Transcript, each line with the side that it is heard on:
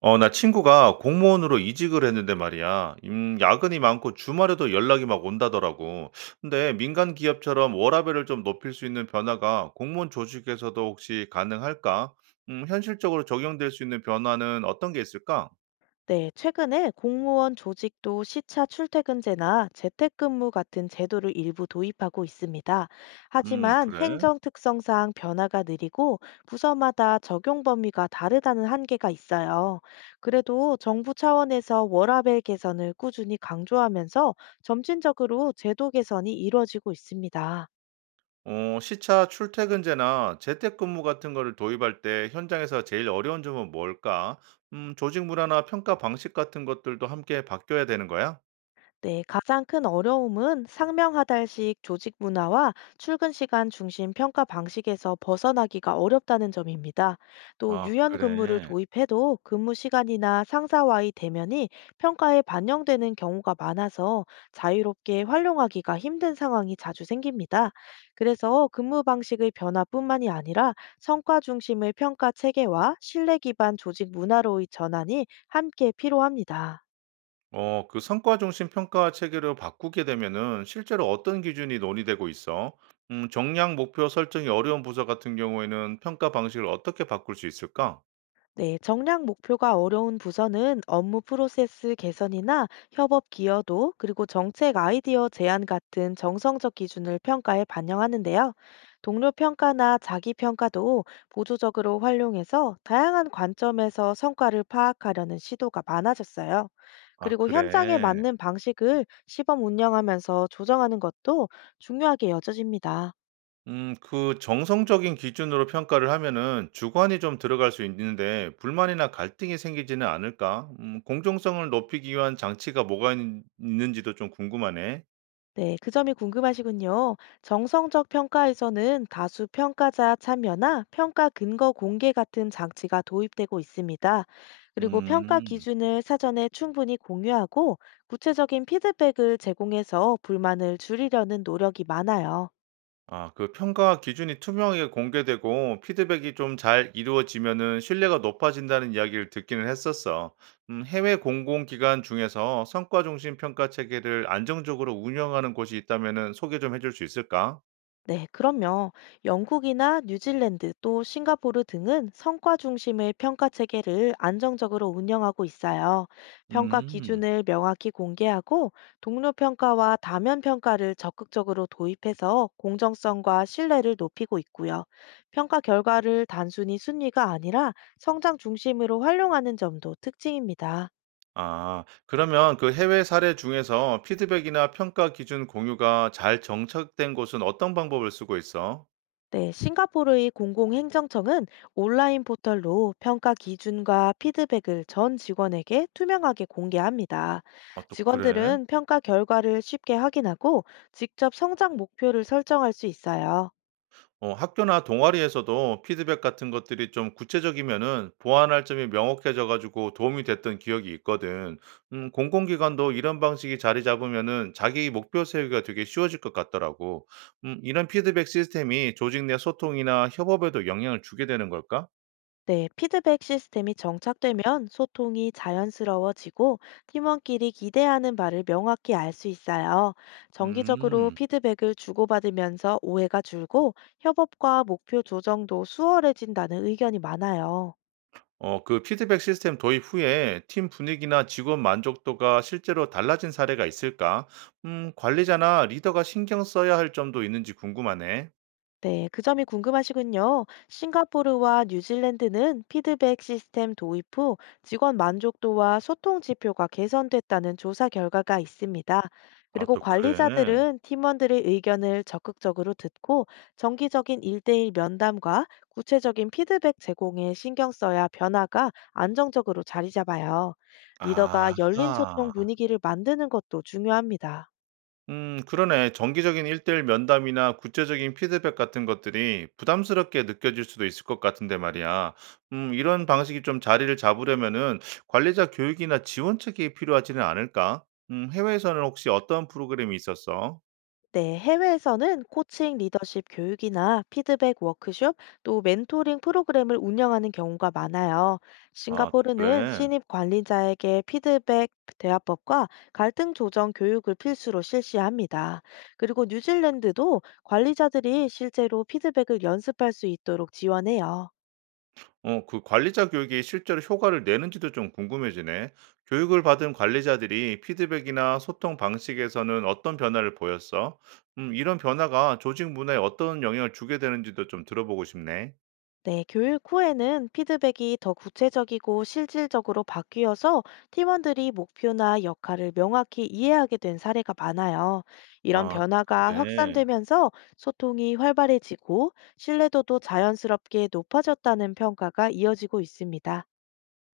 right: 나 친구가 공무원으로 이직을 했는데 말이야. 야근이 많고 주말에도 연락이 막 온다더라고. 근데 민간 기업처럼 워라밸을 좀 높일 수 있는 변화가 공무원 조직에서도 혹시 가능할까? 현실적으로 적용될 수 있는 변화는 어떤 게 있을까?
left: 네, 최근에 공무원 조직도 시차 출퇴근제나 재택근무 같은 제도를 일부 도입하고 있습니다. 하지만
right: 그래.
left: 행정 특성상 변화가 느리고 부서마다 적용 범위가 다르다는 한계가 있어요. 그래도 정부 차원에서 워라밸 개선을 꾸준히 강조하면서 점진적으로 제도 개선이 이루어지고 있습니다.
right: 시차 출퇴근제나 재택근무 같은 거를 도입할 때 현장에서 제일 어려운 점은 뭘까? 조직 문화나 평가 방식 같은 것들도 함께 바뀌어야 되는 거야?
left: 네, 가장 큰 어려움은 상명하달식 조직 문화와 출근 시간 중심 평가 방식에서 벗어나기가 어렵다는 점입니다. 또
right: 아,
left: 유연 근무를
right: 그래.
left: 도입해도 근무 시간이나 상사와의 대면이 평가에 반영되는 경우가 많아서 자유롭게 활용하기가 힘든 상황이 자주 생깁니다. 그래서 근무 방식의 변화뿐만이 아니라 성과 중심의 평가 체계와 신뢰 기반 조직 문화로의 전환이 함께 필요합니다.
right: 그 성과 중심 평가 체계로 바꾸게 되면은 실제로 어떤 기준이 논의되고 있어? 정량 목표 설정이 어려운 부서 같은 경우에는 평가 방식을 어떻게 바꿀 수 있을까?
left: 네, 정량 목표가 어려운 부서는 업무 프로세스 개선이나 협업 기여도, 그리고 정책 아이디어 제안 같은 정성적 기준을 평가에 반영하는데요. 동료 평가나 자기 평가도 보조적으로 활용해서 다양한 관점에서 성과를 파악하려는 시도가 많아졌어요.
right: 아,
left: 그리고 현장에
right: 그래.
left: 맞는 방식을 시범 운영하면서 조정하는 것도 중요하게 여겨집니다.
right: 그 정성적인 기준으로 평가를 하면은 주관이 좀 들어갈 수 있는데 불만이나 갈등이 생기지는 않을까? 공정성을 높이기 위한 장치가 뭐가 있는지도 좀 궁금하네.
left: 네, 그 점이 궁금하시군요. 정성적 평가에서는 다수 평가자 참여나 평가 근거 공개 같은 장치가 도입되고 있습니다. 그리고 평가
right: 음.
left: 기준을 사전에 충분히 공유하고 구체적인 피드백을 제공해서 불만을 줄이려는 노력이 많아요.
right: 그 평가 기준이 투명하게 공개되고 피드백이 좀 잘 이루어지면은 신뢰가 높아진다는 이야기를 듣기는 했었어. 해외 공공기관 중에서 성과 중심 평가 체계를 안정적으로 운영하는 곳이 있다면은 소개 좀 해줄 수 있을까?
left: 네, 그럼요. 영국이나 뉴질랜드 또 싱가포르 등은 성과 중심의 평가 체계를 안정적으로 운영하고 있어요. 평가
right: 음.
left: 기준을 명확히 공개하고 동료 평가와 다면 평가를 적극적으로 도입해서 공정성과 신뢰를 높이고 있고요. 평가 결과를 단순히 순위가 아니라 성장 중심으로 활용하는 점도 특징입니다.
right: 그러면 그 해외 사례 중에서 피드백이나 평가 기준 공유가 잘 정착된 곳은 어떤 방법을 쓰고 있어?
left: 네, 싱가포르의 공공행정청은 온라인 포털로 평가 기준과 피드백을 전 직원에게 투명하게 공개합니다.
right: 아, 또 그래?
left: 직원들은 평가 결과를 쉽게 확인하고 직접 성장 목표를 설정할 수 있어요.
right: 학교나 동아리에서도 피드백 같은 것들이 좀 구체적이면은 보완할 점이 명확해져 가지고 도움이 됐던 기억이 있거든. 공공기관도 이런 방식이 자리 잡으면은 자기 목표 세우기가 되게 쉬워질 것 같더라고. 이런 피드백 시스템이 조직 내 소통이나 협업에도 영향을 주게 되는 걸까?
left: 네, 피드백 시스템이 정착되면 소통이 자연스러워지고 팀원끼리 기대하는 바를 명확히 알 수 있어요. 정기적으로
right: 음.
left: 피드백을 주고받으면서 오해가 줄고 협업과 목표 조정도 수월해진다는 의견이 많아요.
right: 그 피드백 시스템 도입 후에 팀 분위기나 직원 만족도가 실제로 달라진 사례가 있을까? 관리자나 리더가 신경 써야 할 점도 있는지 궁금하네.
left: 네, 그 점이 궁금하시군요. 싱가포르와 뉴질랜드는 피드백 시스템 도입 후 직원 만족도와 소통 지표가 개선됐다는 조사 결과가 있습니다.
right: 아
left: 그리고
right: 또 그래.
left: 관리자들은 팀원들의 의견을 적극적으로 듣고 정기적인 일대일 면담과 구체적인 피드백 제공에 신경 써야 변화가 안정적으로 자리 잡아요. 리더가 열린 소통
right: 아하.
left: 분위기를 만드는 것도 중요합니다.
right: 그러네. 정기적인 일대일 면담이나 구체적인 피드백 같은 것들이 부담스럽게 느껴질 수도 있을 것 같은데 말이야. 이런 방식이 좀 자리를 잡으려면은 관리자 교육이나 지원책이 필요하지는 않을까? 해외에서는 혹시 어떤 프로그램이 있었어?
left: 네, 해외에서는 코칭 리더십 교육이나 피드백 워크숍, 또 멘토링 프로그램을 운영하는 경우가 많아요.
right: 아 또
left: 싱가포르는
right: 그래.
left: 신입 관리자에게 피드백 대화법과 갈등 조정 교육을 필수로 실시합니다. 그리고 뉴질랜드도 관리자들이 실제로 피드백을 연습할 수 있도록 지원해요.
right: 그 관리자 교육이 실제로 효과를 내는지도 좀 궁금해지네. 교육을 받은 관리자들이 피드백이나 소통 방식에서는 어떤 변화를 보였어? 이런 변화가 조직 문화에 어떤 영향을 주게 되는지도 좀 들어보고 싶네.
left: 네, 교육 후에는 피드백이 더 구체적이고 실질적으로 바뀌어서 팀원들이 목표나 역할을 명확히 이해하게 된 사례가 많아요. 이런
right: 아,
left: 변화가
right: 그래.
left: 확산되면서 소통이 활발해지고 신뢰도도 자연스럽게 높아졌다는 평가가 이어지고 있습니다.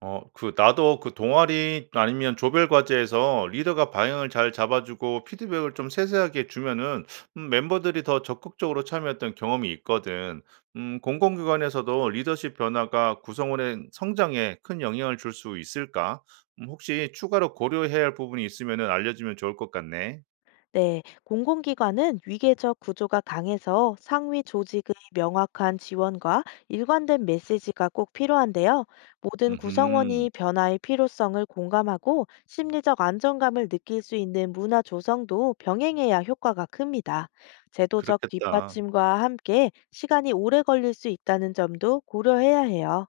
right: 그 나도 그 동아리 아니면 조별 과제에서 리더가 방향을 잘 잡아 주고 피드백을 좀 세세하게 주면은 멤버들이 더 적극적으로 참여했던 경험이 있거든. 공공기관에서도 리더십 변화가 구성원의 성장에 큰 영향을 줄 수 있을까? 혹시 추가로 고려해야 할 부분이 있으면은 알려주면 좋을 것 같네.
left: 네, 공공기관은 위계적 구조가 강해서 상위 조직의 명확한 지원과 일관된 메시지가 꼭 필요한데요. 모든
right: 음음.
left: 구성원이 변화의 필요성을 공감하고 심리적 안정감을 느낄 수 있는 문화 조성도 병행해야 효과가 큽니다. 제도적
right: 그렇겠다.
left: 뒷받침과 함께 시간이 오래 걸릴 수 있다는 점도 고려해야 해요.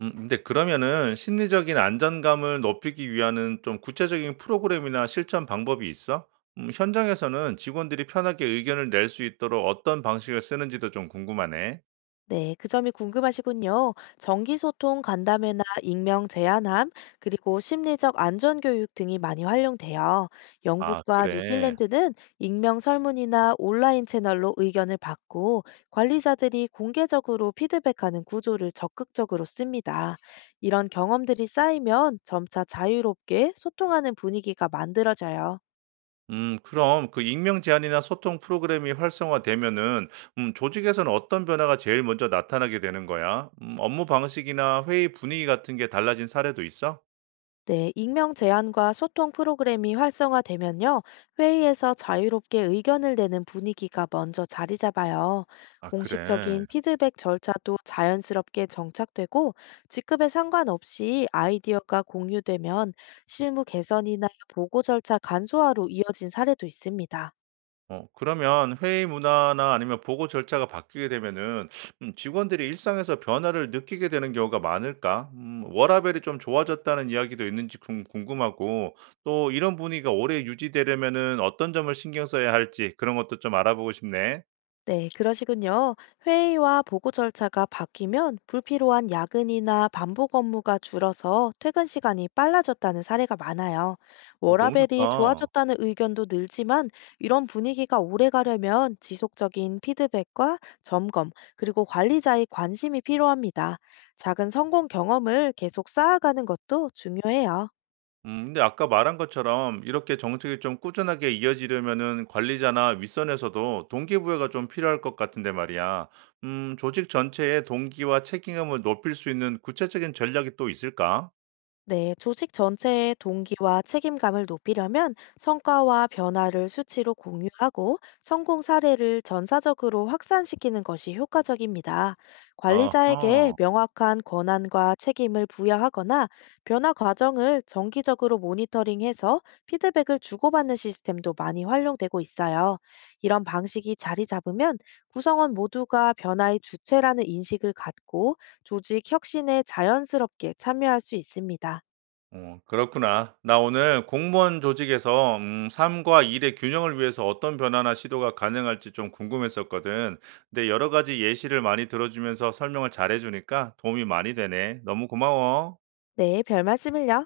right: 근데 그러면은 심리적인 안전감을 높이기 위한 좀 구체적인 프로그램이나 실천 방법이 있어? 현장에서는 직원들이 편하게 의견을 낼 수 있도록 어떤 방식을 쓰는지도 좀 궁금하네.
left: 네, 그 점이 궁금하시군요. 정기소통 간담회나 익명 제한함, 그리고 심리적 안전교육 등이 많이 활용돼요.
right: 아,
left: 영국과
right: 그래.
left: 뉴질랜드는 익명 설문이나 온라인 채널로 의견을 받고 관리자들이 공개적으로 피드백하는 구조를 적극적으로 씁니다. 이런 경험들이 쌓이면 점차 자유롭게 소통하는 분위기가 만들어져요.
right: 그럼 그 익명 제한이나 소통 프로그램이 활성화되면은 조직에서는 어떤 변화가 제일 먼저 나타나게 되는 거야? 업무 방식이나 회의 분위기 같은 게 달라진 사례도 있어?
left: 네, 익명 제한과 소통 프로그램이 활성화되면요, 회의에서 자유롭게 의견을 내는 분위기가 먼저 자리 잡아요.
right: 아, 그래.
left: 공식적인 피드백 절차도 자연스럽게 정착되고, 직급에 상관없이 아이디어가 공유되면 실무 개선이나 보고 절차 간소화로 이어진 사례도 있습니다.
right: 그러면 회의 문화나 아니면 보고 절차가 바뀌게 되면은 직원들이 일상에서 변화를 느끼게 되는 경우가 많을까? 워라밸이 좀 좋아졌다는 이야기도 있는지 궁 궁금하고 또 이런 분위기가 오래 유지되려면은 어떤 점을 신경 써야 할지 그런 것도 좀 알아보고 싶네.
left: 네, 그러시군요. 회의와 보고 절차가 바뀌면 불필요한 야근이나 반복 업무가 줄어서 퇴근 시간이 빨라졌다는 사례가 많아요.
right: 너무
left: 워라밸이
right: 좋다.
left: 좋아졌다는 의견도 늘지만 이런 분위기가 오래 가려면 지속적인 피드백과 점검, 그리고 관리자의 관심이 필요합니다. 작은 성공 경험을 계속 쌓아가는 것도 중요해요.
right: 근데 아까 말한 것처럼 이렇게 정책이 좀 꾸준하게 이어지려면은 관리자나 윗선에서도 동기부여가 좀 필요할 것 같은데 말이야. 조직 전체의 동기와 책임감을 높일 수 있는 구체적인 전략이 또 있을까?
left: 네, 조직 전체의 동기와 책임감을 높이려면 성과와 변화를 수치로 공유하고 성공 사례를 전사적으로 확산시키는 것이 효과적입니다. 관리자에게
right: 어허.
left: 명확한 권한과 책임을 부여하거나 변화 과정을 정기적으로 모니터링해서 피드백을 주고받는 시스템도 많이 활용되고 있어요. 이런 방식이 자리 잡으면 구성원 모두가 변화의 주체라는 인식을 갖고 조직 혁신에 자연스럽게 참여할 수 있습니다.
right: 그렇구나. 나 오늘 공무원 조직에서 삶과 일의 균형을 위해서 어떤 변화나 시도가 가능할지 좀 궁금했었거든. 근데 여러 가지 예시를 많이 들어주면서 설명을 잘해주니까 도움이 많이 되네. 너무 고마워.
left: 네, 별 말씀을요.